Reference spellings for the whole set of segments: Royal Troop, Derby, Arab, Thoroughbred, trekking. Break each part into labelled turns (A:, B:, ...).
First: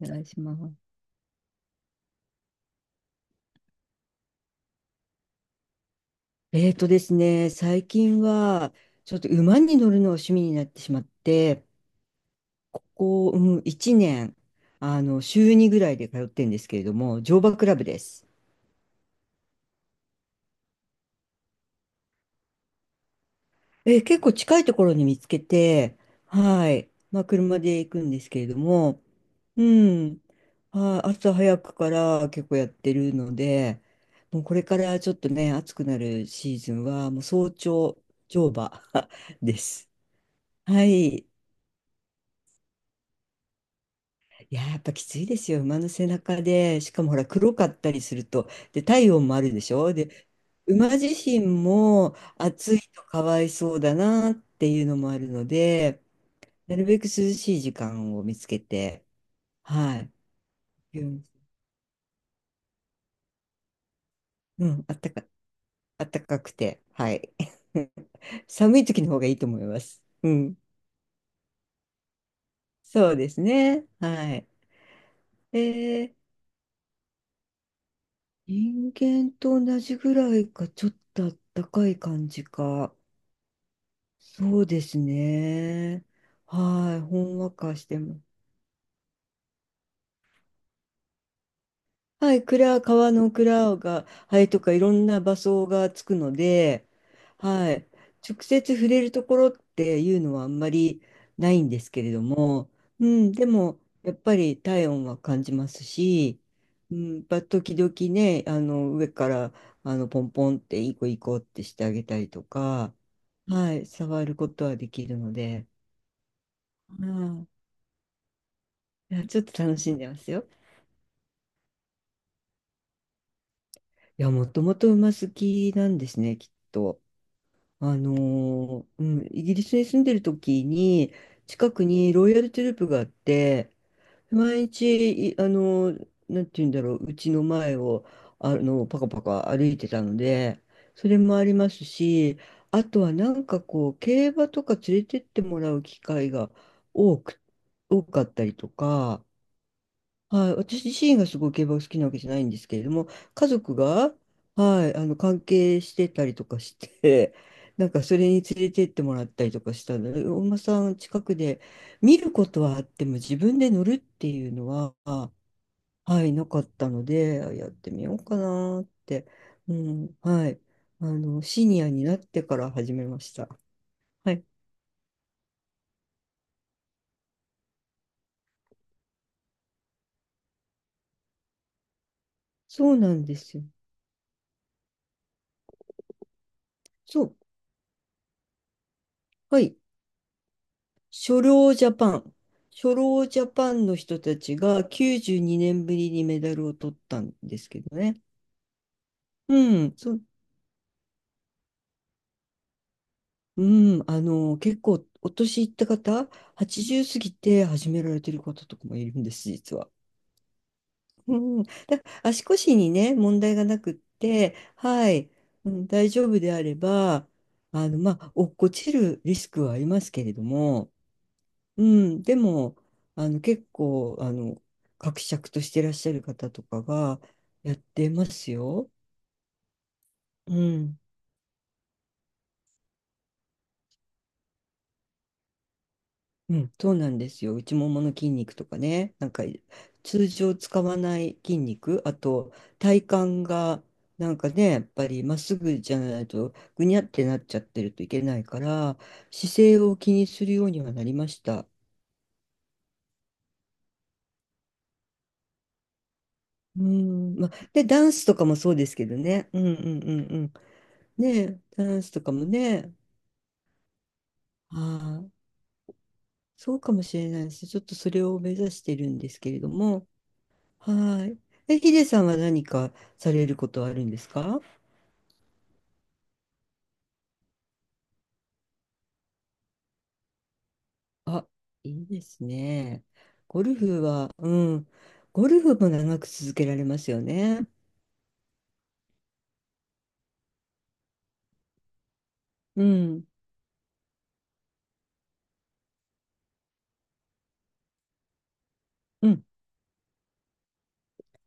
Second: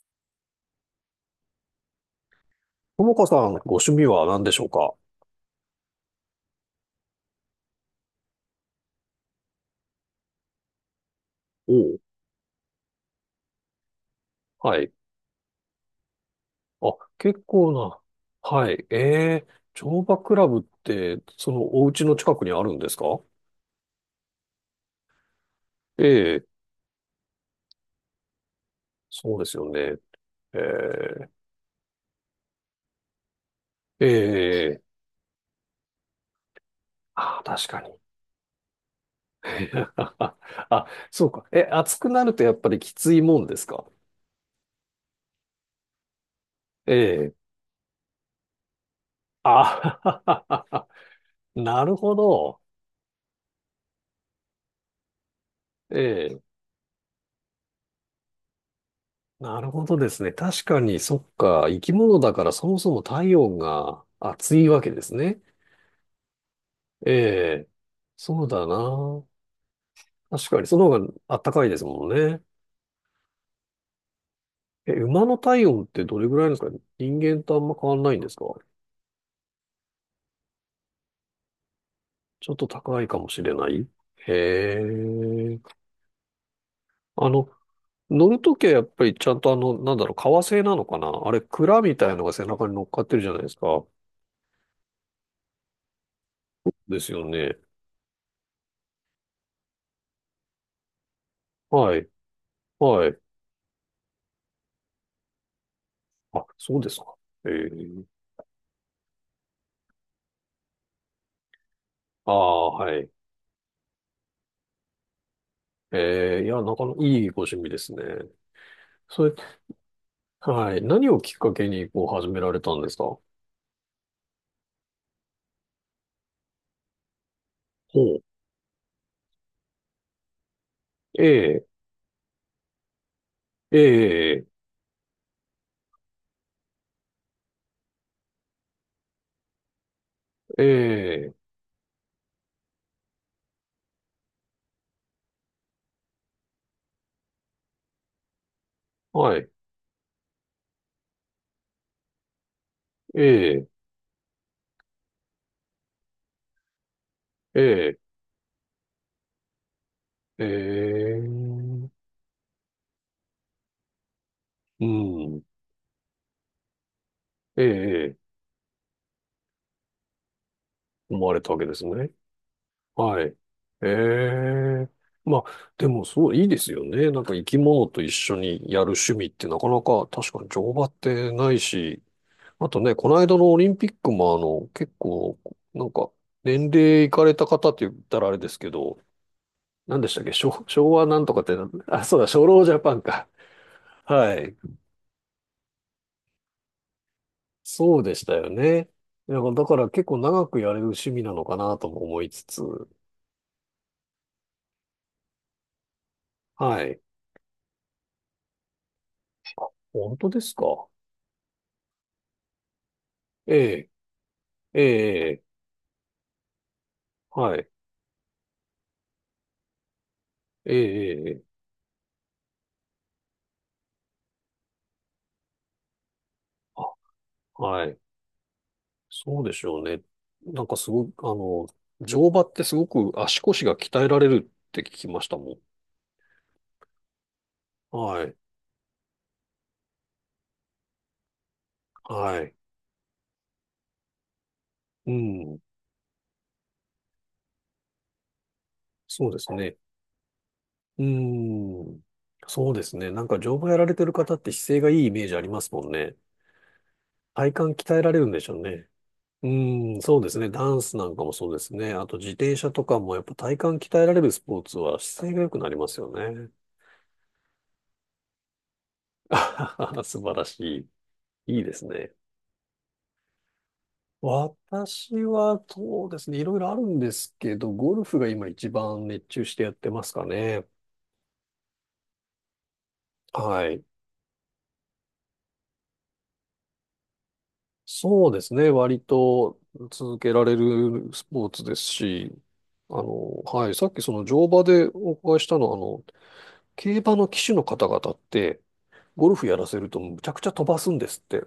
A: お願いします。
B: ともかさん、ご趣味は何でしょうか？
A: えーとですね、最近はちょっと馬に乗るのが趣味になってしまって、
B: おう
A: ここ1年、
B: はい。
A: あの週2ぐらいで通ってるんですけれど
B: あ、
A: も、乗
B: 結
A: 馬ク
B: 構
A: ラブで
B: な。
A: す。
B: はい。ええ乗馬クラブって、そのお家の近くにあるんですか？
A: 結構近いところに見つけて、
B: ええ
A: はい、まあ、車で行くんですけれども、
B: そうです
A: う
B: よね。
A: ん、はい、
B: え
A: 朝早くから結構やってるので、もうこれか
B: えええ
A: らちょっとね、暑くなるシーズンは、もう
B: あ、
A: 早
B: 確か
A: 朝
B: に。
A: 乗馬 です。
B: あ、
A: は
B: あそ
A: い。
B: うか。え、暑くなるとやっぱりきついもんですか？
A: いやー、やっぱきついですよ。馬の背中で、しかもほら、
B: ええ
A: 黒かったりすると、で、体温もあるでしょ。で、
B: あ、
A: 馬自身
B: なるほ
A: も
B: ど。
A: 暑いとかわいそうだなっていうのもあるので、
B: ええ
A: なるべく涼しい時間を見つけて、
B: なるほど
A: は
B: で
A: い。
B: すね。確かに、
A: う
B: そっ
A: ん、
B: か。生き物だからそもそも体温が暑
A: う
B: いわ
A: ん
B: け
A: あっ
B: で
A: た
B: す
A: か、
B: ね。
A: あったかくて、
B: え
A: はい。
B: え、そうだ
A: 寒い時の方
B: な。
A: がいいと思います。う
B: 確
A: ん。
B: かに、その方があったかいですもんね。
A: そうですね。はい。
B: え、馬の体温っ
A: え
B: て
A: ー
B: どれぐらいなんですか？人間とあんま変わんないんですか？
A: 人間と同じぐらいか、ちょっとあったかい感じ
B: ちょっと
A: か。
B: 高いかもしれない。へ
A: そうです
B: え。
A: ね。はい、ほ
B: あ
A: ん
B: の、
A: わかしても。
B: 乗るときはやっぱりちゃんとあの、なんだろう、革製なのかなあれ、鞍みたいのが
A: は
B: 背
A: い、
B: 中に乗っかっ
A: 川
B: てるじ
A: の
B: ゃないです
A: 蔵
B: か。
A: が、はい、とかいろんな場所がつくので、
B: ですよね。
A: はい、直接触れるところっていうのはあんまりないんです
B: は
A: け
B: い。
A: れども、
B: は
A: う
B: い。
A: ん、でもやっぱり体温は感じますし、
B: あ、そうで
A: う
B: すか。
A: ん、やっぱ
B: え
A: 時々
B: え。
A: ね、あの上から、あのポンポンっていい子いい子ってしてあげたり
B: あ
A: と
B: あ、
A: か、
B: はい。
A: はい、触ることはできるので。
B: ええ、いや、なかなかい
A: は
B: いご趣
A: い、
B: 味ですね。
A: い
B: そ
A: や、
B: れ
A: ちょっと楽しんでますよ。
B: はい。何をきっかけに、こう、始められたんですかほ
A: いや、もともと馬好きなんですね、きっと。
B: う。
A: イギリスに住んでる時に、
B: ええ、
A: 近くにロイヤルトゥループがあって、
B: ええ、
A: 毎日、あのーなんて言うんだろう、うちの前を、あの、パカパカ歩いてたので、
B: え
A: それ
B: え、
A: もありますし、あとはなんかこう、競馬とか連れてってもらう機会が多く、多かったりとか、
B: はい。
A: はい、私自身がすごい競馬が好きなわけじゃないんですけれども、
B: え
A: 家
B: え、
A: 族が、はい、あの関係してたりとかして、なん
B: え
A: かそれに連れてってもらったりとかしたので、お
B: え、え
A: 馬さん近くで
B: え、
A: 見ることはあっても自分で乗るっていうの
B: う
A: は、
B: ん。
A: はい、なかったので、
B: え
A: やってみよ
B: え、ええ
A: うかなって、うん、はい、あ
B: 思われ
A: の、
B: たわ
A: シ
B: けで
A: ニ
B: す
A: アに
B: ね。
A: なってから始めま
B: は
A: し
B: い。
A: た。
B: え
A: はい、
B: え。まあ、でも、そう、いいですよね。なんか、生き物と一緒にやる趣味ってなかなか、確かに乗馬ってないし、あと
A: そ
B: ね、
A: うな
B: この
A: んで
B: 間の
A: す
B: オ
A: よ。
B: リンピックも、あの、結構、なんか、年齢いか
A: そ
B: れ
A: う、
B: た方って言ったらあれですけど、
A: はい。
B: 何でしたっけ昭和なんとか
A: 初
B: ってなん
A: 老ジャ
B: あ、そ
A: パ
B: うだ、
A: ン。
B: 初老ジャパ
A: 初
B: ン
A: 老
B: か。
A: ジャパンの人
B: は
A: た
B: い。
A: ちが92年ぶりにメダルを取ったんですけど
B: そうで
A: ね。
B: したよね。いや
A: う
B: だから
A: ん、
B: 結構
A: そ、
B: 長くやれる趣味なのかなとも思いつつ。
A: うん、あの、結構お年いった方、
B: はい。
A: 80過ぎて始められてる方とかもいるんです、実は。
B: 本当ですか？
A: うん、だ、足腰にね、問
B: え
A: 題がな
B: え、
A: くって、
B: え
A: は
B: え、
A: い、
B: ええ
A: うん、大丈夫であれば、
B: はい。
A: あの、まあ、落っこちるリスクはありますけれど
B: え
A: も、
B: え、ええ、
A: うん、でも、あの、伯爵としていらっしゃる方とか
B: あ、
A: がやっ
B: はい。
A: てますよ。
B: そうでしょうね。
A: う
B: なんかす
A: ん。
B: ごく、あの、乗馬ってすごく足腰が鍛えられるって聞きましたも
A: うん、そうなんですよ。内も
B: ん。
A: もの
B: は
A: 筋
B: い。
A: 肉とかね、なんか通常使わない筋肉、あ
B: は
A: と
B: い。
A: 体幹がなんかね、やっぱ
B: う
A: りまっす
B: ん。
A: ぐじゃないとぐにゃってなっちゃってるといけないから、
B: そうです
A: 姿
B: ね。
A: 勢を気にするようには
B: う
A: な
B: ー
A: りました。
B: ん。そうですね。なんか乗馬やられてる方って姿勢がいいイメージありますもんね。
A: うん、
B: 体
A: まあ、
B: 幹
A: で、
B: 鍛え
A: ダ
B: ら
A: ン
B: れ
A: ス
B: るん
A: と
B: で
A: か
B: しょ
A: も
B: う
A: そうで
B: ね。
A: すけど
B: う
A: ね。うんう
B: ーん、
A: んう
B: そうで
A: んう
B: すね。
A: ん。
B: ダンスなんかも
A: ね
B: そうで
A: え、
B: すね。
A: ダン
B: あ
A: ス
B: と
A: と
B: 自
A: かも
B: 転車と
A: ね、
B: かもやっぱ体幹鍛えられるスポー
A: あ
B: ツは
A: あ、
B: 姿勢が良くなりますよね。
A: そうかもしれないです。ちょっとそれを目指してるんで
B: あ
A: すけれど
B: はは
A: も。
B: 素晴らし
A: はい。
B: い。いいで
A: え、
B: す
A: ヒデ
B: ね。
A: さんは何かされることはあるんですか？
B: 私はそうですね。いろいろあるんですけど、ゴルフが今一番熱中してやってますかね。
A: あ、いいですね。
B: は
A: ゴル
B: い。
A: フは、うん。ゴルフも長く続けられますよね。
B: そうですね。割と続けられるスポーツですし、
A: う
B: あ
A: ん。
B: の、はい、さっきその乗馬でお伺いしたのは、あの、競馬の騎手の方々って、
A: う
B: ゴル
A: ん、
B: フやらせるとむちゃくちゃ飛ばすんですって。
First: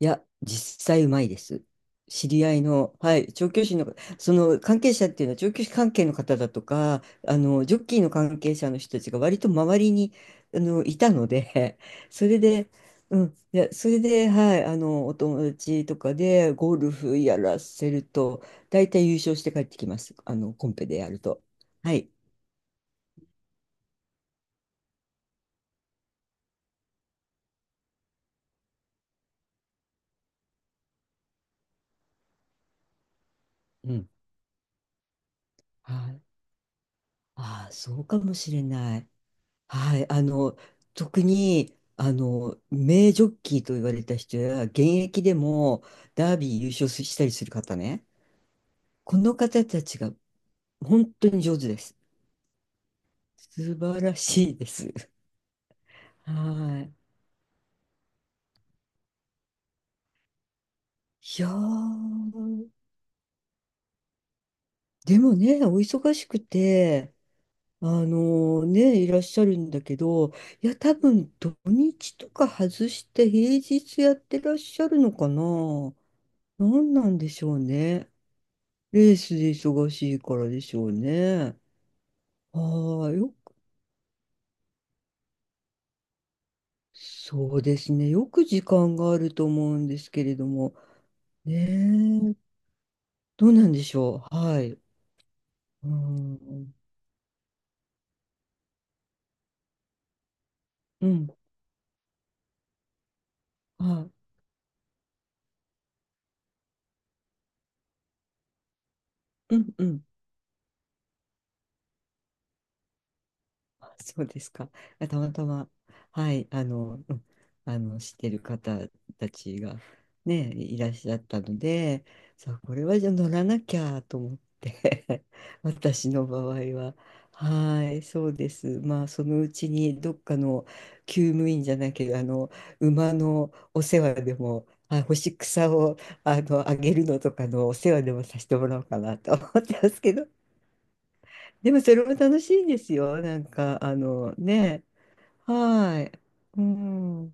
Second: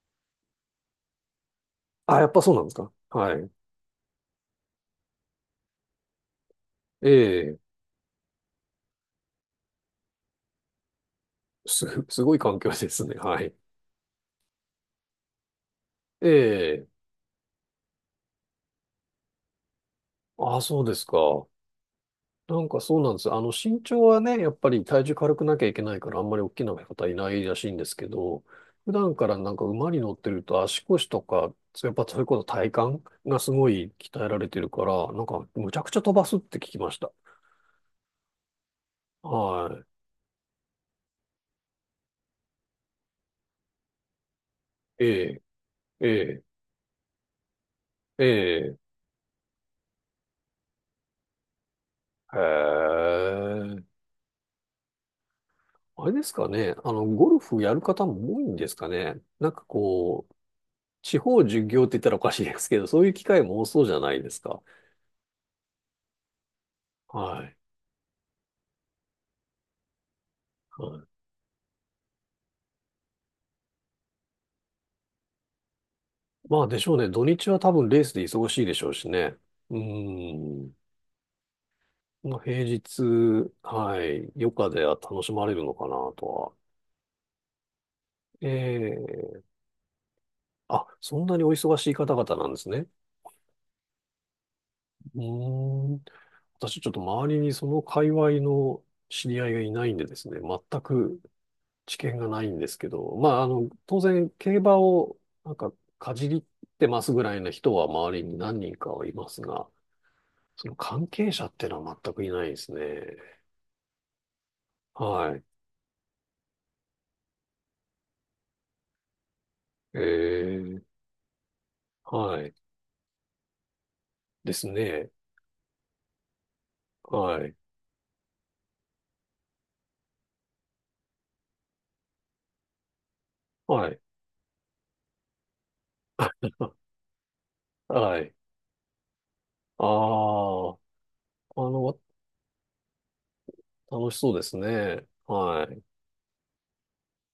A: いや、実際うまいです。
B: あ、や
A: 知
B: っぱ
A: り
B: そ
A: 合
B: うな
A: い
B: んですか。
A: の、はい、
B: はい。
A: 調教師の、その関係者っていうのは、調教師関係の方だとか、
B: え
A: あ
B: え、
A: の、ジョッキーの関係者の人たちが割と周りに、あの、いたので、
B: す、す
A: そ
B: ごい
A: れ
B: 環
A: で、
B: 境ですね。
A: うん、
B: はい。
A: いや、それで、はい、あの、お友達とか
B: え
A: でゴ
B: え、
A: ルフやらせると、大体優勝して帰ってきます。あの、
B: あ、
A: コン
B: そう
A: ペ
B: で
A: で
B: す
A: やると。
B: か。
A: はい。
B: なんかそうなんですよ。あの、身長はね、やっぱり体重軽くなきゃいけないから、あんまり大きな方いないらしいんですけど、普段からなんか馬に乗ってると足腰とか、やっぱそういうこと体幹がすごい
A: うん。
B: 鍛えられてるから、なんかむちゃく
A: は
B: ちゃ飛
A: い。
B: ばすって聞きました。
A: ああ、そうかもしれない。
B: は
A: はい、あの、特に、あの、名ジョッキーと言われた人や、現
B: い。え
A: 役で
B: え、
A: も
B: え
A: ダー
B: え、
A: ビー優勝したりする方ね、
B: ええ、
A: この方たちが本当に上手です。
B: へ
A: 素
B: え。
A: 晴らしいです。
B: あれで すかね。
A: は
B: あ
A: い。
B: の、ゴルフやる方も多いんですかね。なんかこう、地方
A: いや
B: 巡業って言ったらおかしいです
A: ー、
B: けど、そういう機会も多そうじゃないですか。
A: でもね、お忙しくて、
B: はい。
A: あのね、いらっしゃるんだけど、いや、
B: は
A: 多
B: い
A: 分土日とか外して平日やってらっしゃるのかな。
B: まあでし
A: 何
B: ょう
A: な
B: ね。
A: ん
B: 土
A: でし
B: 日
A: ょ
B: は
A: う
B: 多分レー
A: ね。
B: スで忙しいでしょうし
A: レース
B: ね。
A: で
B: う
A: 忙しいからで
B: ーん。
A: しょうね。
B: まあ、平日、
A: ああ、よく、
B: はい。余暇では楽しまれるのかなとは。
A: そうですね。よく時間がある
B: ええ
A: と思うんですけれども。
B: あ、そんなにお
A: ね
B: 忙しい方
A: え、
B: 々なんですね。
A: どうなんでしょう。はい。
B: う
A: う
B: ーん。
A: ん、
B: 私ちょっと周りにその界隈の知り合いがいないんでですね。全
A: う
B: く
A: ん、
B: 知見がないんですけど。まあ、あの、当
A: はい。
B: 然競馬をなんかかじりってますぐらいな人は周りに何人かはいます
A: うん、
B: が、
A: うん。
B: その関係者っていうのは全くいないですね。
A: そうですか。たま
B: はい。
A: たま、はい、あの、うん、あの、知ってる方たちが
B: え
A: ね、い
B: え、
A: らっしゃったので、
B: は
A: さ
B: い。
A: あ、これはじゃあ乗らなきゃと思っ
B: ですね。
A: て 私の場合は、
B: はい。
A: はい、そうです。まあ、そのうちにどっかの厩務員じゃなきゃ、あの、馬のお
B: はい。
A: 世話でも、あ、干し草をあの
B: あ、
A: あげるのとかのお世話で
B: は
A: も
B: い。
A: させてもらおうかなと思って
B: あ
A: ますけど、
B: あ、あ
A: でもそ
B: の、
A: れも楽しいんですよ。なんか、あ
B: 楽しそ
A: の
B: うです
A: ね、
B: ね。はい。
A: はい。うん。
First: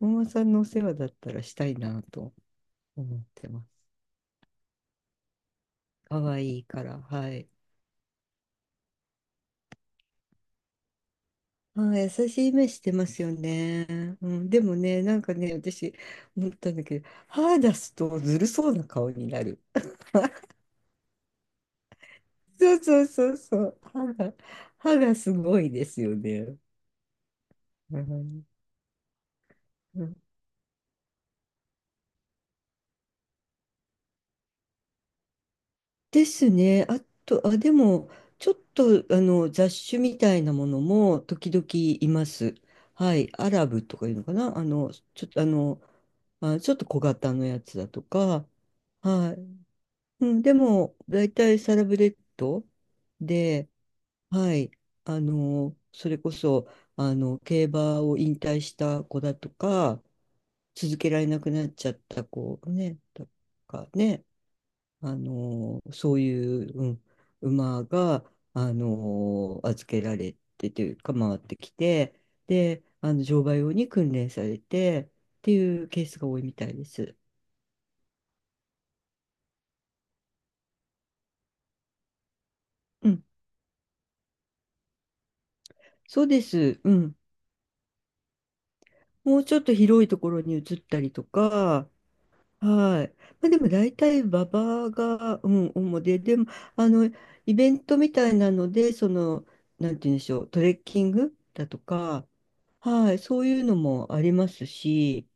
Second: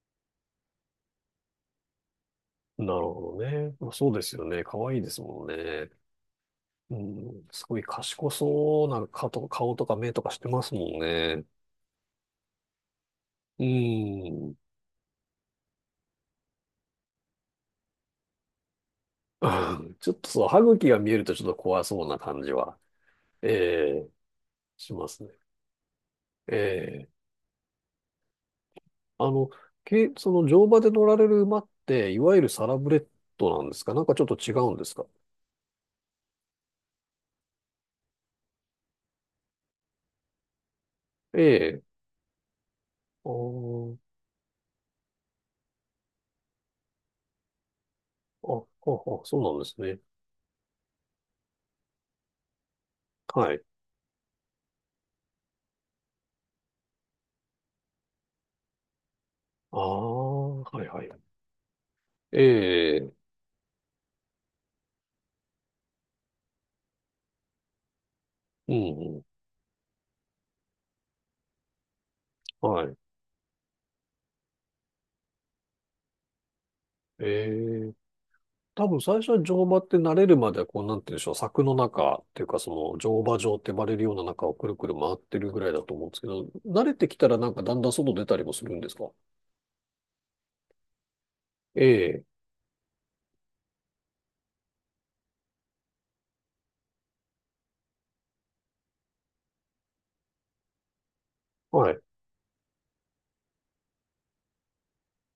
A: お馬さんのお世話だったらしたいなと
B: なる
A: 思っ
B: ほど
A: てま
B: ね。
A: す。
B: そうですよね。可愛いですもんね。
A: 可愛いか
B: う
A: ら、は
B: ん、
A: い。
B: すごい賢そうな顔とか目とかしてますもんね。
A: ああ、優しい目してますよ
B: う
A: ね。うん、
B: ん。
A: でもね、なんかね、私、思ったんだけど、歯出すとずるそうな顔に なる。
B: あーちょっとそう、歯茎が見えるとちょっと怖そうな感じ
A: そ
B: は、
A: うそうそうそう。
B: ええ、し
A: 歯
B: ま
A: が
B: すね。
A: すごいですよね。
B: ええ。
A: うん。
B: あの、け、その乗馬で乗られる馬って、いわゆるサラブレッドなんですか？なんかちょっと違うんですか？
A: ですね。あと、あ、でも、ちょっと、あの、雑種みたいなものも
B: え
A: 時々
B: え。
A: います。は
B: あ
A: い。アラブ
B: ー
A: とかいうのかな、あの、ちょっと、あの、まあ、ちょっと小型のやつだとか、
B: あ、あ、あ、
A: は
B: そうなんですね。
A: い。うん、でも、大体サラブレッド
B: はい。
A: で、はい。あの、それこそ、あの、競馬を引退した子だと
B: あ
A: か、
B: あ、はい
A: 続
B: は
A: け
B: い。
A: られなくなっちゃった子
B: え
A: ね、
B: え、
A: とかね、あのそういう、うん、馬が、
B: う
A: あ
B: ん、う
A: の預けられてというか回ってきて、
B: ん、
A: で
B: はい。
A: あの乗馬用に訓練されてっていうケースが多いみたいです。
B: ええ、多分最初は乗馬って慣れるまでは、こう、なんて言うんでしょう、柵の中っていうか、その
A: う
B: 乗
A: ん、
B: 馬場って呼ばれるような中をくるくる回ってるぐらいだと思うんです
A: そう
B: け
A: で
B: ど、
A: す。
B: 慣
A: う
B: れて
A: ん、
B: きたらなんかだんだん外出たりもするんですか？
A: もうちょっと広いところに移ったりと
B: え
A: か、
B: え、
A: はい。まあ、でも大体馬場が、うん、主で、でもあのイベントみたいなのでそのなんて言うんでしょう、トレッキングだと
B: はい、
A: か、はい、そういうのもありますし。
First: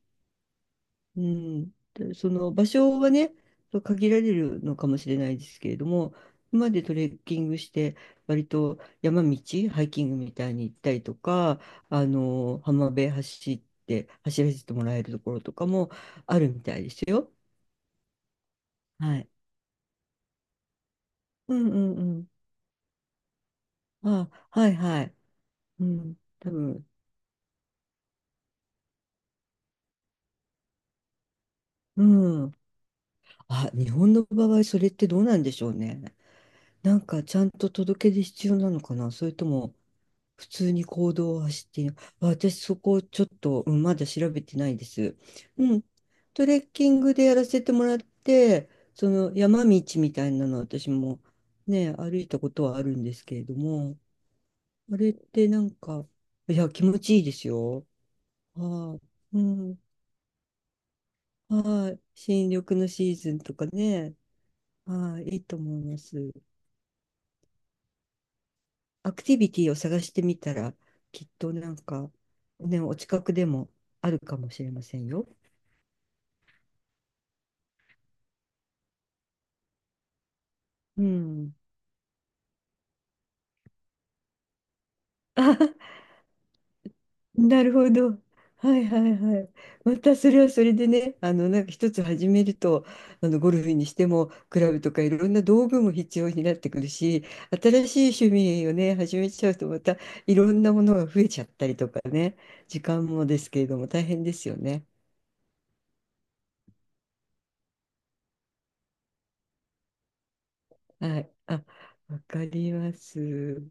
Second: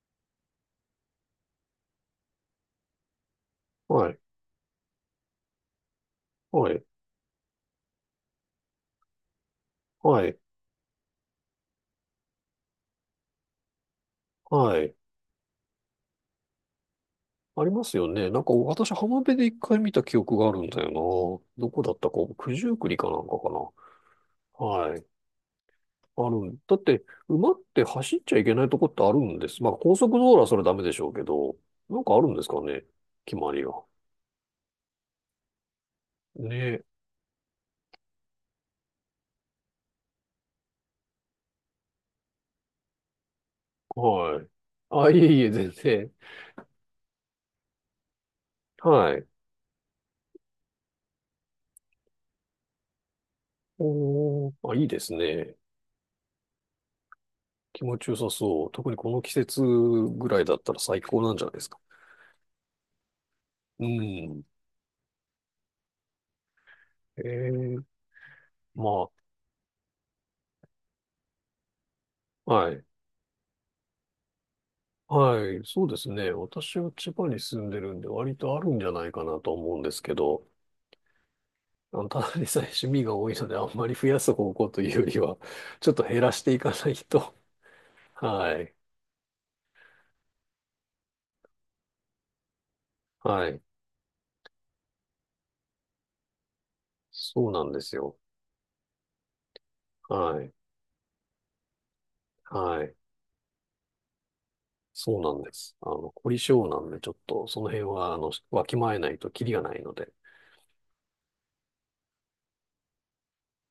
A: うん、でその場所はね、そう
B: は
A: 限ら
B: い、
A: れるのかもしれないですけれども、今
B: は
A: まで
B: い、
A: トレッキングして、割と山道、ハイキング
B: は
A: み
B: い、
A: たいに行ったりとか、あの浜辺走って、走らせて
B: は
A: も
B: い。
A: らえるところとかもあるみたいですよ。
B: ありますよね。なんか私、
A: は
B: 浜
A: い。
B: 辺で一回見た記憶があるんだよ
A: う
B: な。
A: ん
B: ど
A: う
B: こだっ
A: んう
B: たか、
A: ん。
B: 九十九里かなんかか
A: あ、
B: な。
A: はい
B: は
A: は
B: い。
A: い。うん、
B: あ
A: 多
B: る。だっ
A: 分。
B: て、馬って走っちゃいけないとこってあるんです。まあ、高速道路はそれダメでしょうけど、なんかあるんで
A: う
B: す
A: ん。
B: かね。決まり
A: あ、
B: が。
A: 日本の場合、それってどうなんでしょうね。
B: ね。
A: なんかちゃんと届け出必要なのかな、それとも普通に行動を走っている。あ、私そこちょっと、うん、まだ調べ
B: はい。
A: てないで
B: あ、
A: す。
B: いえいえ、全
A: うん。
B: 然。
A: トレッキングでやらせてもらって、そ
B: はい。
A: の山道みたいなの私もね、歩いたことはあるんですけれども、
B: おー、あ、いい
A: あ
B: で
A: れ
B: す
A: って
B: ね。
A: なんか、いや、気持ちいいです
B: 気
A: よ。
B: 持ちよさそう。特
A: は
B: にこの季
A: い。う
B: 節
A: ん。
B: ぐらいだったら最高なんじゃないですか。
A: はい。新緑のシーズンとか
B: う
A: ね。
B: ん。
A: はい。いいと思います。
B: ええ、ま
A: アクティビティを探してみたら、きっとなんか、
B: あ、は
A: ね、
B: い。
A: お近くでもあるかもしれませんよ。
B: はい、そうですね。私は千葉に住んでるんで、割とあるんじゃないかなと思うんですけど、
A: うん。
B: あのただでさえ趣味が多いので、あんまり増やす方向というよりは、ちょっと 減らしていかないと。
A: あ、なるほ ど。
B: はい、
A: はいはいはい。またそれはそれでね、あの、なんか一つ始めると、あの、
B: は
A: ゴル
B: い。
A: フにしても、クラブとかいろんな道具も必要になってくるし、
B: そうなんで
A: 新
B: す
A: し
B: よ。
A: い趣味をね、始めちゃうと、またい
B: は
A: ろ
B: い、
A: んなものが増えちゃったりとかね、時
B: はい。
A: 間もですけれども、大変ですよね。
B: そうなんです。あの、凝り性なんで、ちょっとその辺は、あの、わきまえないとキリがないので。
A: はい。あ、わかります。